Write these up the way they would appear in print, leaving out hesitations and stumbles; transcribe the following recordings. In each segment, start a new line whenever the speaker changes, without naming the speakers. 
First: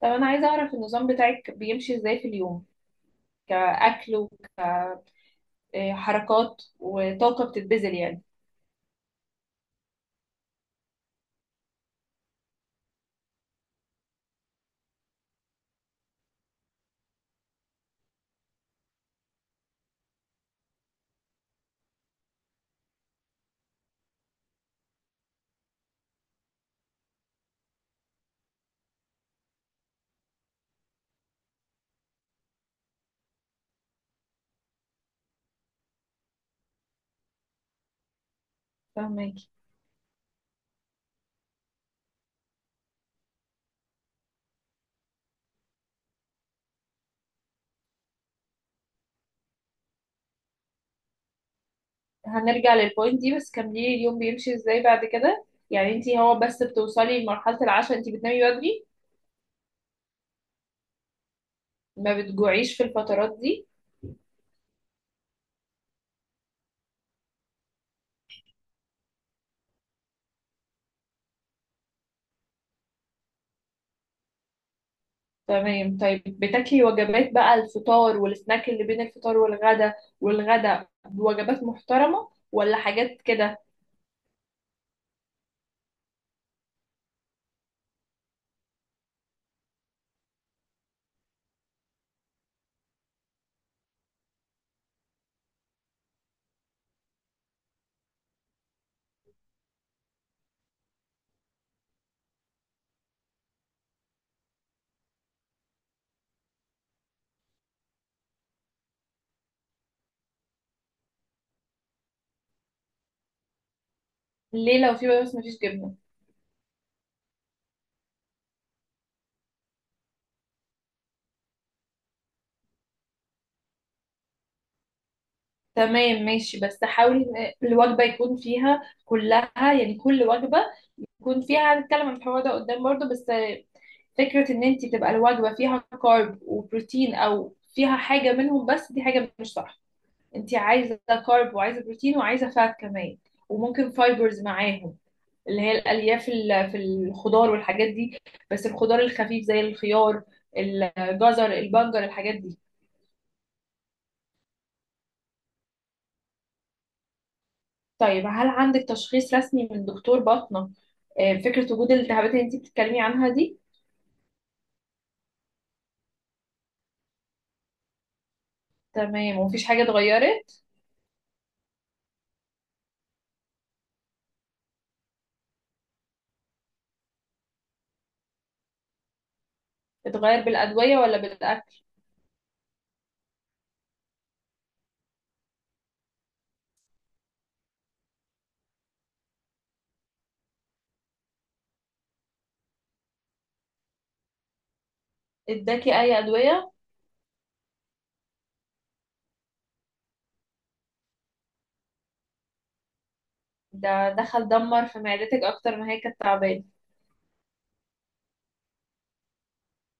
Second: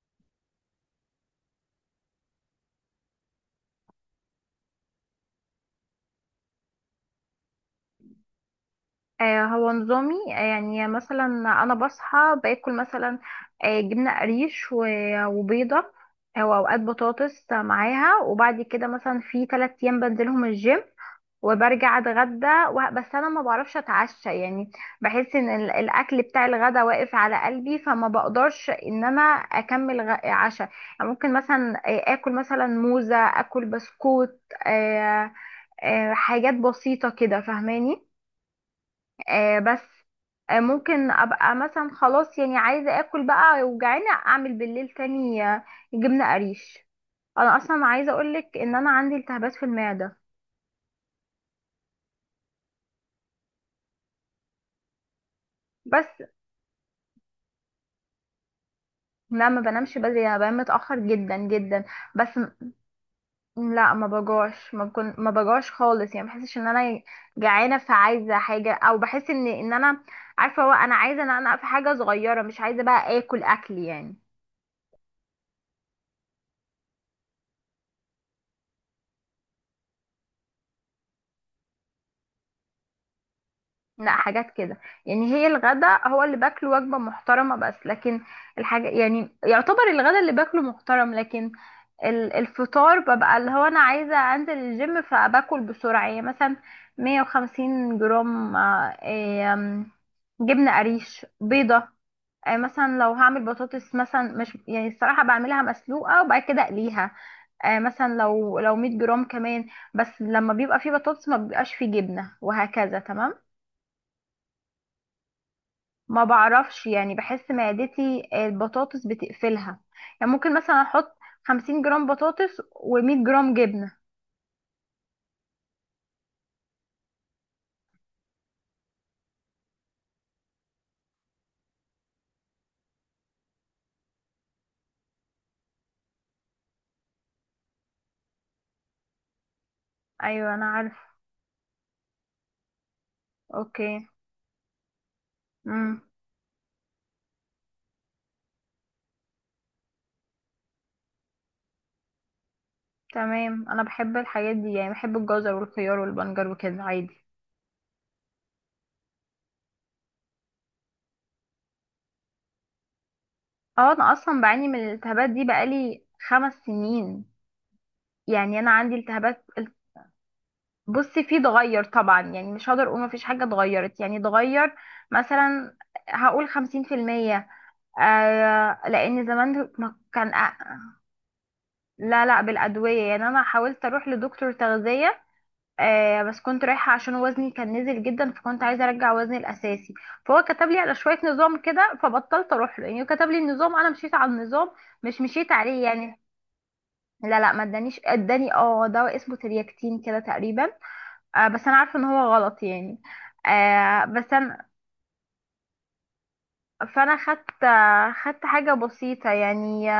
طب انا عايزه اعرف النظام بتاعك بيمشي ازاي في اليوم كاكل، وحركات وطاقه بتتبذل يعني.
هو نظامي، يعني مثلا انا بصحى باكل مثلا، جبنه قريش و- وبيضه، او اوقات بطاطس معاها. وبعد كده مثلا في 3 ايام بنزلهم الجيم، وبرجع اتغدى، بس انا ما بعرفش اتعشى، يعني بحس ان ال- الاكل بتاع الغدا واقف على قلبي، فما بقدرش ان انا اكمل عشاء. يعني ممكن مثلا اكل مثلا موزه، اكل بسكوت، آه، حاجات بسيطه كده، فاهماني؟
فاهمك.
بس. ممكن ابقى مثلا خلاص يعني عايزه اكل بقى وجعانه، اعمل بالليل تاني، جبنه قريش. انا اصلا عايزه اقولك ان انا عندي التهابات في المعده.
هنرجع للبوينت دي، بس كملي اليوم بيمشي ازاي بعد كده. يعني
بس
انتي هو بس بتوصلي لمرحله العشاء، انتي بتنامي بدري؟
لا، ما بنامش بدري، انا بنام متاخر جدا جدا.
ما
بس،
بتجوعيش في الفترات دي؟
لا ما بجوعش، ما بجوعش خالص. يعني ما بحسش ان انا جعانه فعايزه حاجه، او بحس ان انا عارفه، هو انا عايزه ان انا في حاجه صغيره، مش عايزه بقى اكل اكل يعني.
تمام، طيب بتاكلي وجبات بقى؟ الفطار والسناك اللي بين الفطار والغدا والغدا بوجبات محترمة ولا حاجات كده؟
لا، حاجات كده. يعني هي الغدا هو اللي باكله وجبة محترمة، بس لكن الحاجة يعني، يعتبر الغدا اللي باكله محترم، لكن ال- الفطار ببقى اللي هو انا عايزة انزل الجيم فباكل بسرعة، يعني مثلا 150 جرام، آه، إيه، آم، جبنة قريش، بيضة. مثلا لو هعمل بطاطس، مثلا مش يعني، الصراحة بعملها مسلوقة وبعد كده اقليها. مثلا لو 100 جرام كمان. بس لما بيبقى فيه بطاطس ما بيبقاش فيه جبنة، وهكذا. تمام.
ليه لو في بس مفيش جبنة؟
ما بعرفش، يعني بحس معدتي، البطاطس بتقفلها. يعني ممكن مثلا احط 50 جرام بطاطس و100 جرام جبنة.
تمام ماشي، بس حاولي ان الوجبة يكون فيها كلها، يعني كل وجبة يكون فيها، هنتكلم عن الحوار ده قدام برضو، بس فكرة ان انت تبقى الوجبة فيها كارب وبروتين او فيها حاجة منهم بس، دي حاجة مش صح.
ايوه،
انت
انا
عايزة
عارف.
كارب وعايزة بروتين وعايزة فات كمان،
اوكي.
وممكن فايبرز معاهم. اللي هي
امم.
الألياف في الخضار والحاجات دي. بس الخضار الخفيف زي الخيار، الجزر، البنجر، الحاجات دي.
تمام، انا بحب الحاجات دي، يعني بحب الجزر والخيار والبنجر وكده عادي.
طيب، هل عندك تشخيص رسمي من دكتور باطنة؟ فكرة وجود الالتهابات اللي انتي بتتكلمي عنها دي؟
اه، انا اصلا بعاني من الالتهابات دي بقالي 5 سنين. يعني انا عندي
تمام،
التهابات.
ومفيش حاجة اتغيرت؟
بصي، في اتغير طبعا، يعني مش هقدر اقول مفيش حاجة اتغيرت. يعني اتغير مثلا، هقول 50%. لان زمان ما كان
اتغير بالأدوية ولا بالأكل؟
لا، لا، بالادويه. يعني انا حاولت اروح لدكتور تغذيه، بس كنت رايحه عشان وزني كان نزل جدا، فكنت عايزه ارجع وزني الاساسي. فهو كتب لي على شويه نظام كده، فبطلت اروح له. يعني هو كتب لي النظام، انا مشيت على النظام، مش مشيت عليه
اداكي أي
يعني.
أدوية؟
لا، لا، ما ادانيش. اداني دواء اسمه ترياكتين كده تقريبا. بس انا عارفه ان هو غلط يعني.
ده
بس
دخل
أنا،
دمر في معدتك أكتر ما هي كانت تعبانة.
فانا خدت، حاجه بسيطه يعني.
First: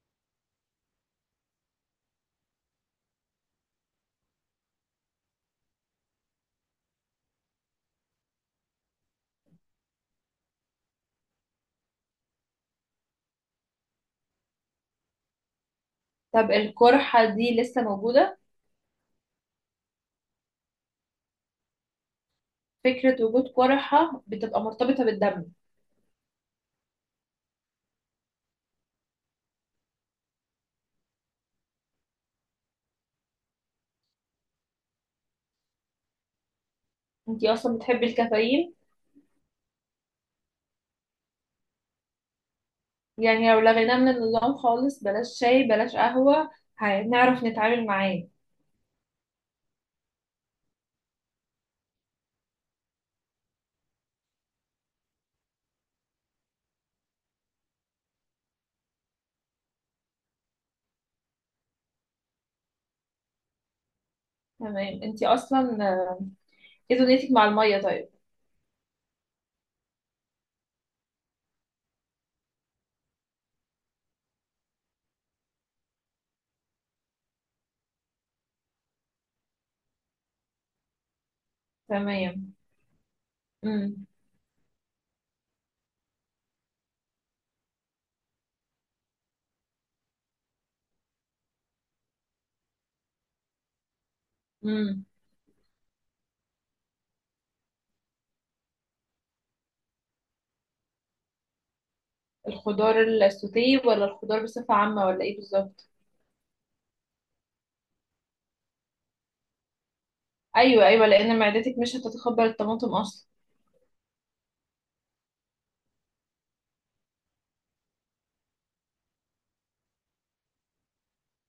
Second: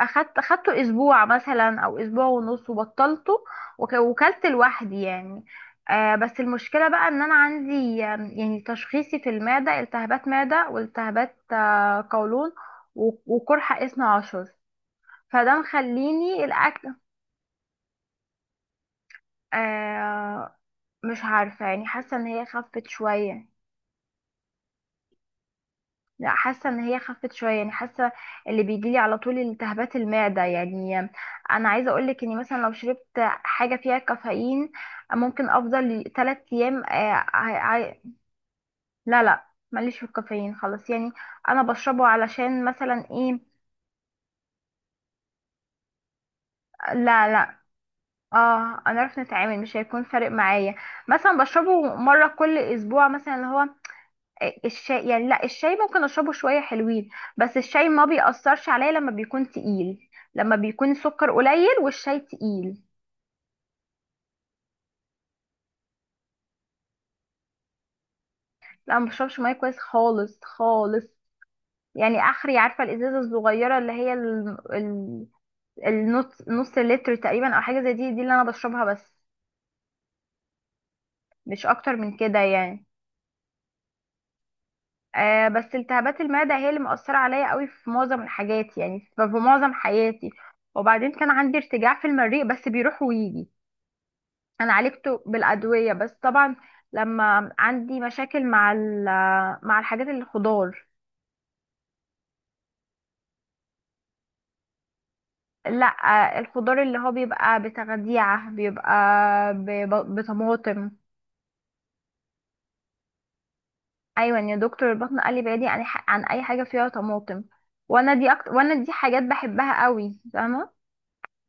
اخدته اسبوع مثلا، او اسبوع ونص، وبطلته، وك- وكلت لوحدي يعني. بس المشكله بقى، ان انا عندي، يعني تشخيصي في المعده، التهابات معده، والتهابات قولون، و- وقرحه اسمه عشر، فده مخليني
طب
الاكل.
القرحة دي لسه موجودة؟
آه مش عارفه، يعني حاسه ان هي خفت
فكرة
شويه.
وجود قرحة بتبقى مرتبطة بالدم.
لا، حاسه ان هي خفت شويه، يعني حاسه. اللي بيجي لي على طول التهابات المعده يعني. انا عايزه اقول لك اني مثلا لو شربت حاجه فيها كافيين، ممكن افضل 3 ايام،
انتي أصلا بتحبي الكافيين؟
لا، لا، ماليش في الكافيين خلاص يعني. انا بشربه علشان مثلا ايه.
يعني لو لغيناه من النظام خالص، بلاش شاي بلاش قهوة،
لا،
هنعرف
لا.
نتعامل معاه؟
اه، انا عارف نتعامل، مش هيكون فارق معايا. مثلا بشربه مره كل اسبوع مثلا، اللي هو الشاي يعني. لا، الشاي ممكن اشربه شويه حلوين، بس الشاي ما بيأثرش عليا لما بيكون تقيل، لما بيكون سكر قليل والشاي تقيل.
تمام، انتي اصلا ايه دنيتك مع المية طيب؟
لا، ما بشربش ميه كويس خالص خالص. يعني اخري، عارفه الازازه الصغيره اللي هي النص نص لتر تقريبا، او حاجه زي دي اللي انا بشربها، بس مش اكتر من كده
تمام.
يعني.
امم.
بس التهابات المعده هي اللي مأثره عليا قوي في معظم الحاجات، يعني في معظم حياتي. وبعدين كان عندي ارتجاع في المريء، بس بيروح ويجي، انا
امم.
عالجته بالادويه، بس طبعا لما عندي مشاكل مع الحاجات اللي خضار.
الخضار السوتيه ولا الخضار بصفة عامة ولا ايه بالظبط؟
لا، الخضار اللي هو بيبقى بتغذيعه بيبقى ب-
ايوه،
بطماطم.
ايوه، لان معدتك مش هتتقبل الطماطم اصلا.
ايوه يا دكتور، البطن قال لي بعيدي عن عن اي حاجه فيها طماطم، وانا دي أكتر، وانا دي حاجات بحبها قوي. فاهمه؟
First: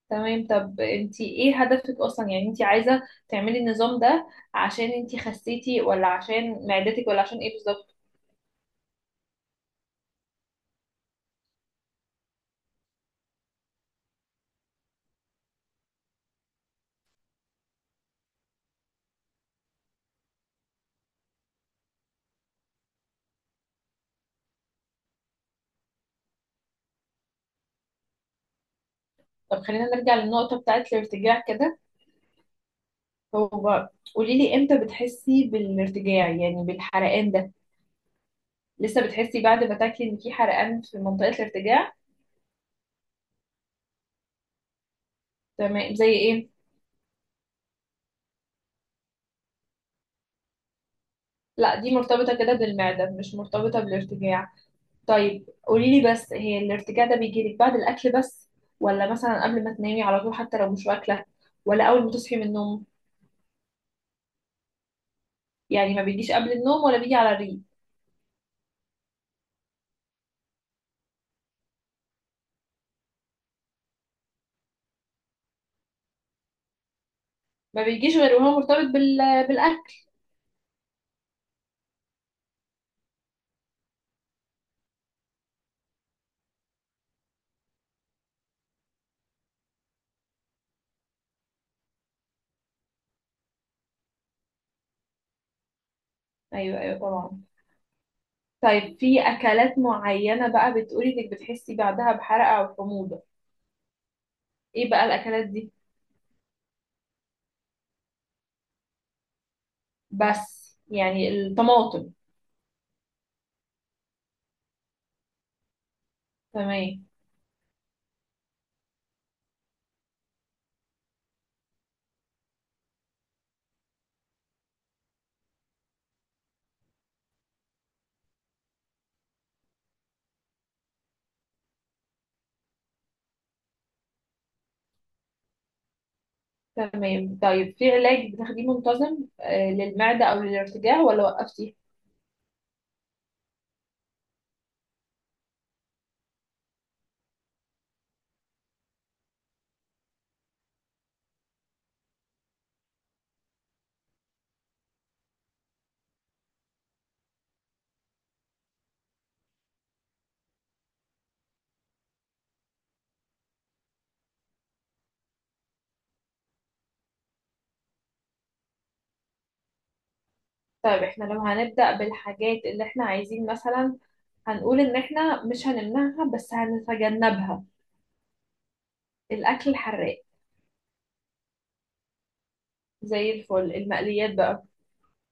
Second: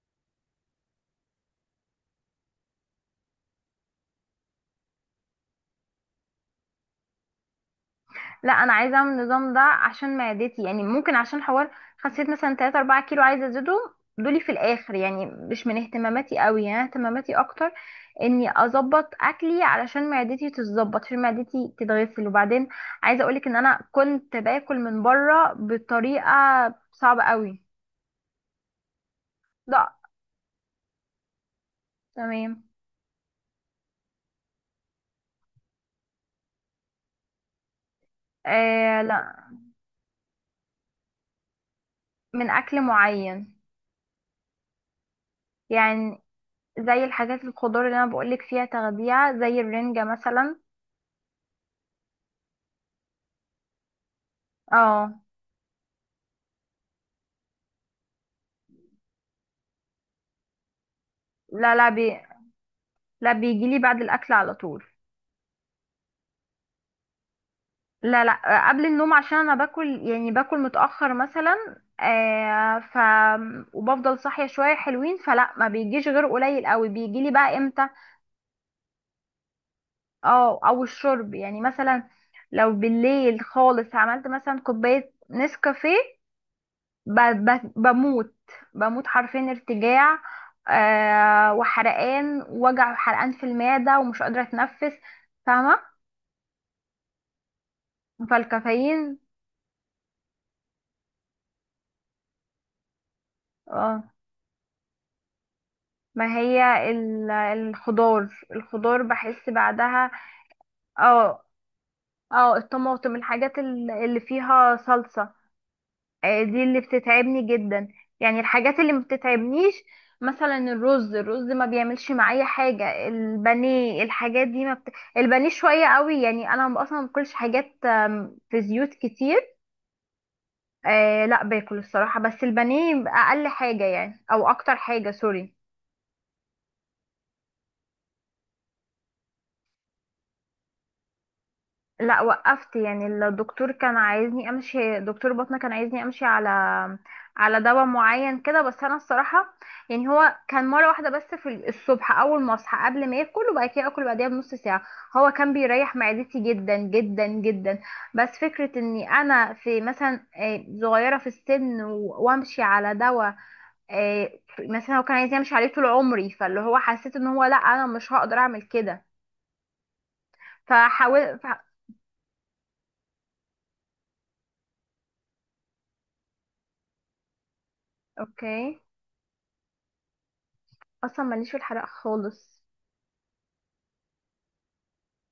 تمام، طب انتي ايه هدفك اصلا؟ يعني انتي عايزة تعملي النظام ده عشان انتي خسيتي، ولا عشان معدتك، ولا عشان ايه بالظبط؟
لا، انا عايزه اعمل النظام ده عشان معدتي، يعني ممكن عشان حوار خسيت مثلا 3 4 كيلو عايزه ازيدهم دولي في الاخر. يعني مش من اهتماماتي قوي، يعني اهتماماتي اكتر اني اظبط اكلي علشان معدتي تتظبط، عشان معدتي تتغسل. وبعدين عايزه اقولك ان انا كنت باكل من بره بطريقه صعبه قوي.
طب خلينا
لا.
نرجع للنقطة بتاعت الارتجاع كده.
تمام.
هو قولي لي امتى بتحسي بالارتجاع يعني بالحرقان ده؟ لسه بتحسي
لا،
بعد ما تاكلي ان في حرقان في منطقة الارتجاع؟
من اكل معين.
تمام، زي
يعني
ايه؟
زي الحاجات الخضار اللي انا بقولك فيها تغذيه، زي الرنجه مثلا.
لا دي مرتبطة كده بالمعدة، مش مرتبطة بالارتجاع.
اه.
طيب قولي لي بس، هي الارتجاع ده بيجي لك بعد الاكل بس، ولا مثلا قبل ما تنامي على طول حتى لو مش واكلة؟
لا،
ولا
لا،
اول ما تصحي من النوم؟
لا، بيجيلي بعد الاكل على طول.
يعني ما بيجيش قبل النوم ولا بيجي على الريق؟
لا، لا، قبل النوم، عشان انا باكل، يعني باكل متاخر مثلا، آه ف وبفضل صاحيه شويه حلوين، فلا ما بيجيش غير قليل قوي. بيجيلي بقى
ما
امتى،
بيجيش غير وهو مرتبط بالاكل.
اه، او الشرب. يعني مثلا لو بالليل خالص عملت مثلا كوبايه نسكافيه، ب- ب- بموت، بموت حرفيا، ارتجاع، وحرقان، وجع، حرقان في المعده، ومش قادره اتنفس. فاهمه؟
ايوه، ايوه، طبعا. طيب
فالكافيين.
في أكلات معينة بقى بتقولي إنك بتحسي بعدها بحرقة أو حموضة؟
اه.
إيه بقى الأكلات دي؟
ما هي ال- الخضار. بحس بعدها.
بس يعني
اه،
الطماطم؟
اه، الطماطم، الحاجات اللي فيها صلصة، دي اللي
تمام.
بتتعبني جدا. يعني الحاجات اللي ما بتتعبنيش، مثلا الرز ما بيعملش معايا حاجة. البانيه، الحاجات دي ما بت... البانيه شوية قوي، يعني انا اصلا ما باكلش حاجات في زيوت كتير. لا، باكل الصراحة، بس البانيه اقل حاجة يعني، او اكتر حاجة، سوري.
تمام، طيب في علاج بتاخديه منتظم للمعدة أو للارتجاع، ولا وقفتي؟
لا، وقفت. يعني الدكتور كان عايزني امشي، دكتور بطنه كان عايزني امشي على، دواء معين كده، بس انا الصراحه. يعني هو كان مره واحده بس في الصبح، اول ما اصحى قبل ما ياكل، وبعد كده اكل بعديها بنص ساعه. هو كان بيريح معدتي جدا جدا جدا. بس فكره اني انا في مثلا، صغيره في السن، و- وامشي على دواء، آه، مثلا هو كان عايز يمشي عليه طول عمري، فاللي هو حسيت ان هو، لا، انا مش هقدر اعمل كده،
طيب احنا
فحاول
لو هنبدأ بالحاجات اللي احنا عايزين، مثلا هنقول إن احنا مش هنمنعها بس هنتجنبها.
اوكي.
الأكل الحراق.
اصلا ماليش في الحرق خالص.
زي الفل، المقليات بقى.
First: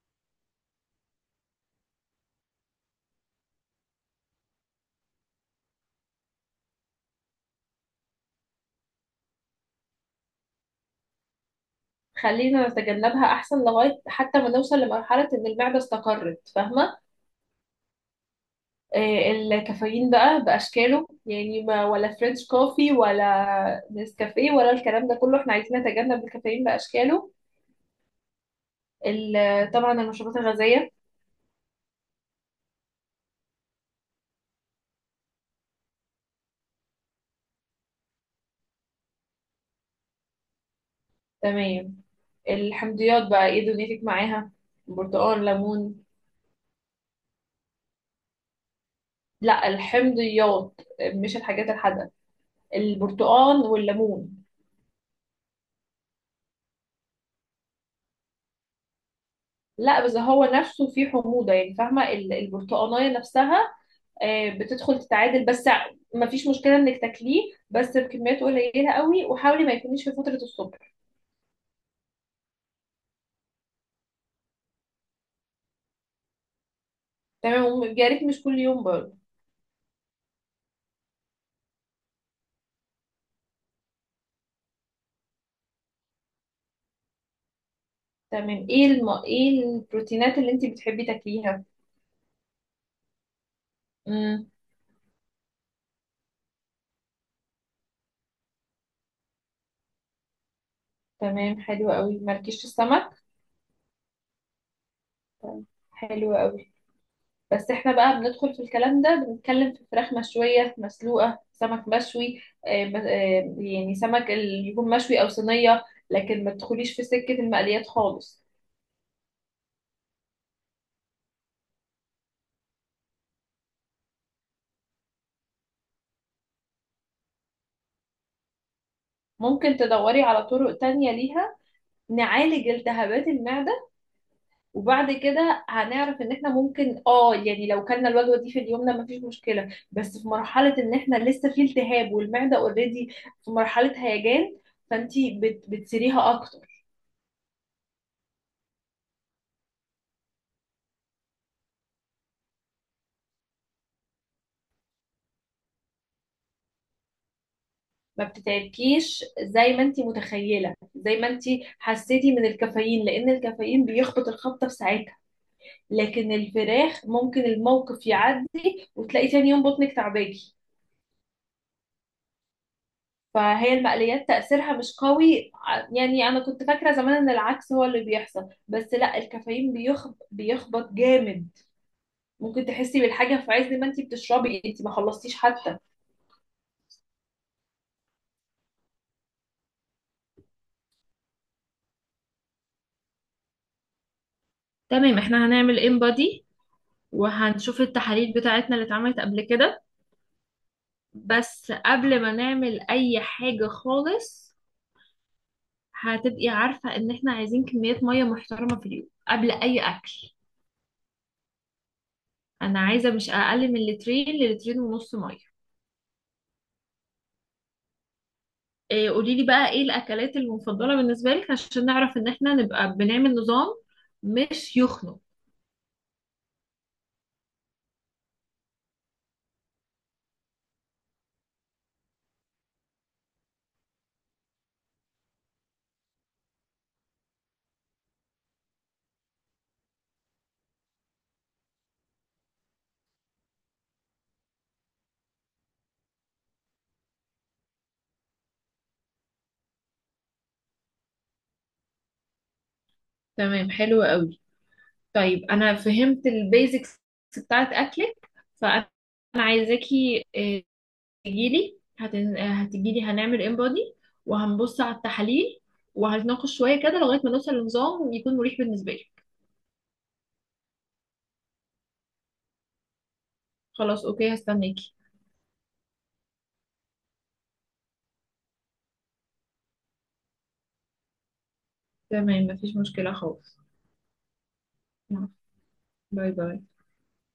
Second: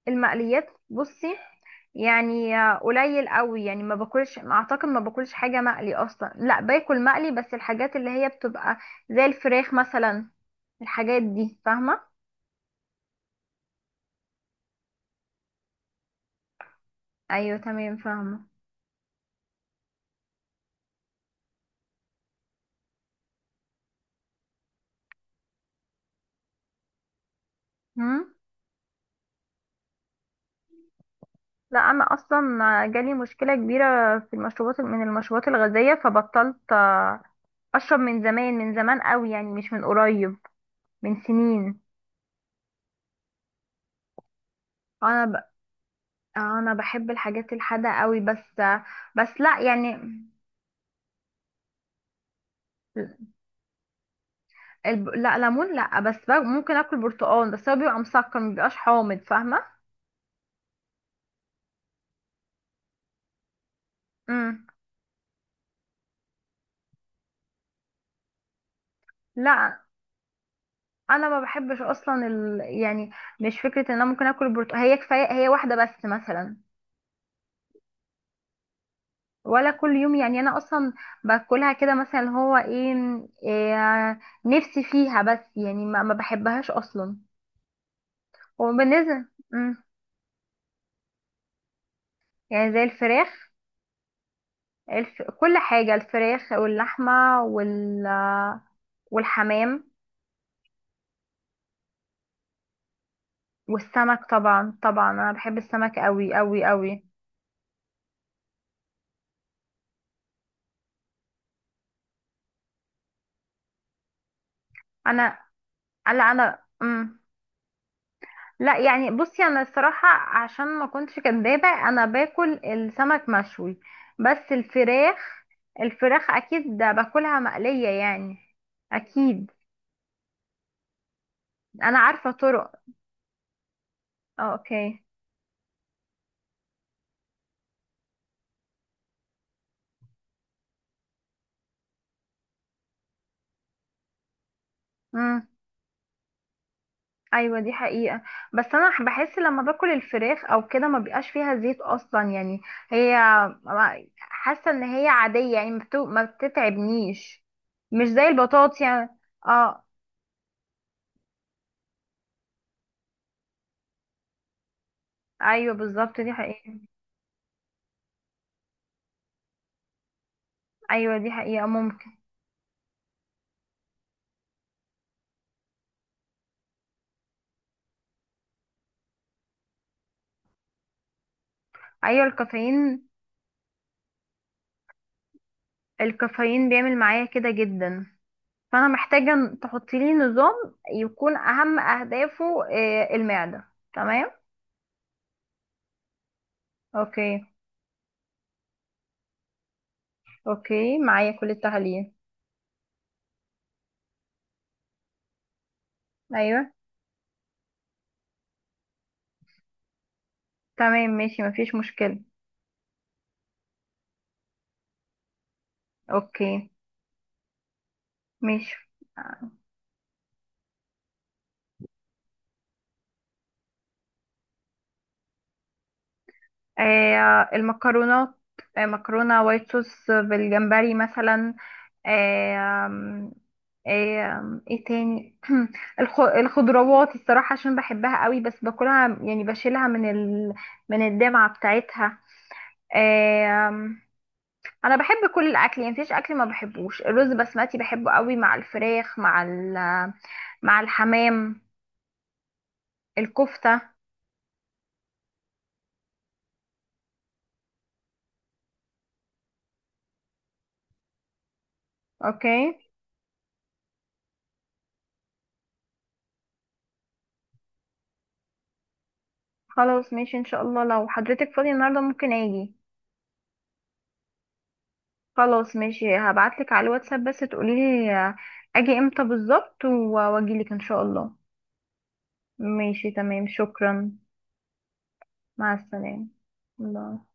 المقليات، بصي، يعني قليل قوي، يعني ما باكلش، اعتقد ما باكلش حاجه مقلي اصلا. لا، باكل مقلي، بس الحاجات اللي هي بتبقى زي الفراخ مثلا، الحاجات دي. فاهمه؟
خلينا نتجنبها أحسن لغاية حتى ما نوصل لمرحلة إن المعدة استقرت، فاهمة؟
ايوه، تمام، فاهمه.
الكافيين بقى بأشكاله، يعني ما ولا فرنش كوفي ولا نسكافيه ولا الكلام ده كله، احنا عايزين نتجنب الكافيين بأشكاله.
هم؟
طبعا المشروبات الغازية.
لا، انا اصلا جالي مشكله كبيره في المشروبات، من المشروبات الغازيه، فبطلت اشرب من زمان، من زمان قوي، يعني مش من قريب، من سنين.
تمام. الحمضيات بقى ايه دنيتك معاها؟
انا ب...
برتقال، ليمون.
انا بحب الحاجات الحادقه قوي، بس، بس لا
لا
يعني.
الحمضيات، مش الحاجات الحادقة، البرتقال والليمون.
لا، ليمون لا، بس ممكن اكل برتقال، بس هو بيبقى مسكر، مبيبقاش حامض، فاهمه؟
لا بس هو نفسه فيه حموضة يعني، فاهمة؟ البرتقانية نفسها.
امم.
بتدخل تتعادل بس. ما فيش مشكلة انك تاكليه، بس بكميات قليلة قوي، وحاولي ما
لا،
يكونيش في فترة الصبح.
انا ما بحبش اصلا يعني مش فكره ان انا ممكن اكل برتقال، هي كفايه هي واحده بس مثلا،
تمام، ويا ريت مش كل يوم برضه.
ولا كل يوم. يعني انا اصلا باكلها كده، مثلا اللي هو إيه نفسي فيها، بس يعني ما بحبهاش اصلا.
تمام، ايه
وبالنسبه،
ايه
امم،
البروتينات اللي انت بتحبي تاكليها؟
يعني زي الفراخ،
امم.
كل حاجه، الفراخ واللحمه والحمام.
تمام، حلو قوي. مالكيش في السمك؟
والسمك طبعا، طبعا انا بحب
طيب،
السمك قوي
حلو
قوي
قوي.
قوي.
بس احنا بقى بندخل في الكلام ده، بنتكلم في فراخ مشوية مسلوقة، سمك مشوي، يعني سمك اللي يكون مشوي او
انا،
صينية،
لا،
لكن ما
انا،
تدخليش في سكة المقليات خالص.
لا يعني، بصي، انا الصراحه عشان ما كنتش كدابه، انا باكل السمك مشوي، بس الفراخ اكيد ده باكلها مقليه يعني، اكيد.
ممكن تدوري على طرق تانية ليها،
انا عارفه
نعالج
طرق.
التهابات المعدة.
اوكي.
وبعد كده هنعرف ان احنا ممكن يعني لو كلنا الوجبة دي في اليوم ده مفيش مشكلة، بس في مرحلة ان احنا لسه في التهاب والمعدة اوريدي في مرحلة هيجان، فانتي بتسيريها اكتر.
ايوه، دي حقيقة، بس انا بحس لما باكل الفراخ او كده، ما بيبقاش فيها زيت اصلا يعني. هي حاسة ان هي عادية، يعني ما بتتعبنيش، مش
ما
زي البطاطس يعني.
بتتعبكيش زي
اه.
ما انتي متخيلة، زي ما انتي حسيتي من الكافيين، لان الكافيين بيخبط الخبطة في ساعتها.
ايوه بالظبط،
لكن
دي حقيقة.
الفراخ ممكن الموقف يعدي، وتلاقي تاني يوم بطنك تعباكي.
ايوه دي حقيقة، ممكن.
فهي المقليات تأثيرها مش قوي يعني أنا كنت فاكرة زمان إن العكس هو اللي بيحصل، بس لا الكافيين بيخبط جامد.
ايوه،
ممكن تحسي
الكافيين،
بالحاجة في عز ما انتي بتشربي، انتي ما خلصتيش حتى.
الكافيين بيعمل معايا كده جدا. فانا محتاجة تحطي لي نظام يكون اهم اهدافه المعدة. تمام.
تمام، احنا هنعمل انبادي،
اوكي.
وهنشوف التحاليل بتاعتنا اللي اتعملت قبل كده.
اوكي، معايا كل
بس
التحاليل.
قبل ما نعمل اي حاجة خالص، هتبقي
ايوه
عارفة ان احنا عايزين كميات مية محترمة في اليوم قبل اي اكل.
تمام ماشي، مفيش مشكلة.
انا عايزة مش اقل من لترين للترين ونص مية.
اوكي، ماشي.
قولي لي
آه
بقى ايه الاكلات المفضله بالنسبه لك عشان نعرف ان احنا نبقى بنعمل نظام مش يخنق.
المكرونات، مكرونة وايت صوص بالجمبري مثلا، آه آم، آه آم، ايه تاني؟ الخضروات، الصراحة عشان بحبها قوي، بس باكلها يعني، بشيلها من الدمعة بتاعتها. آه آم، انا بحب كل الاكل، يعني مفيش اكل ما بحبوش. الرز بسمتي بحبه قوي، مع الفراخ، مع الحمام،
تمام،
الكفتة.
حلو قوي. طيب انا فهمت البيزكس بتاعت اكلك، فانا عايزاكي، تجيلي، هتن... آه،
اوكي.
هتجيلي، هنعمل انبادي. وهنبص على التحاليل، وهنتناقش شويه كده لغايه ما نوصل لنظام يكون مريح بالنسبه لي.
خلاص ماشي ان شاء الله، لو حضرتك فاضية النهاردة ممكن اجي.
خلاص، اوكي، هستناكي.
خلاص ماشي، هبعتلك على الواتساب بس تقوليلي اجي امتى بالظبط، و- واجيلك ان شاء الله.
تمام، مفيش
ماشي،
مشكله
تمام،
خالص.
شكرا.
يلا،
مع السلامة.
باي باي.
الله.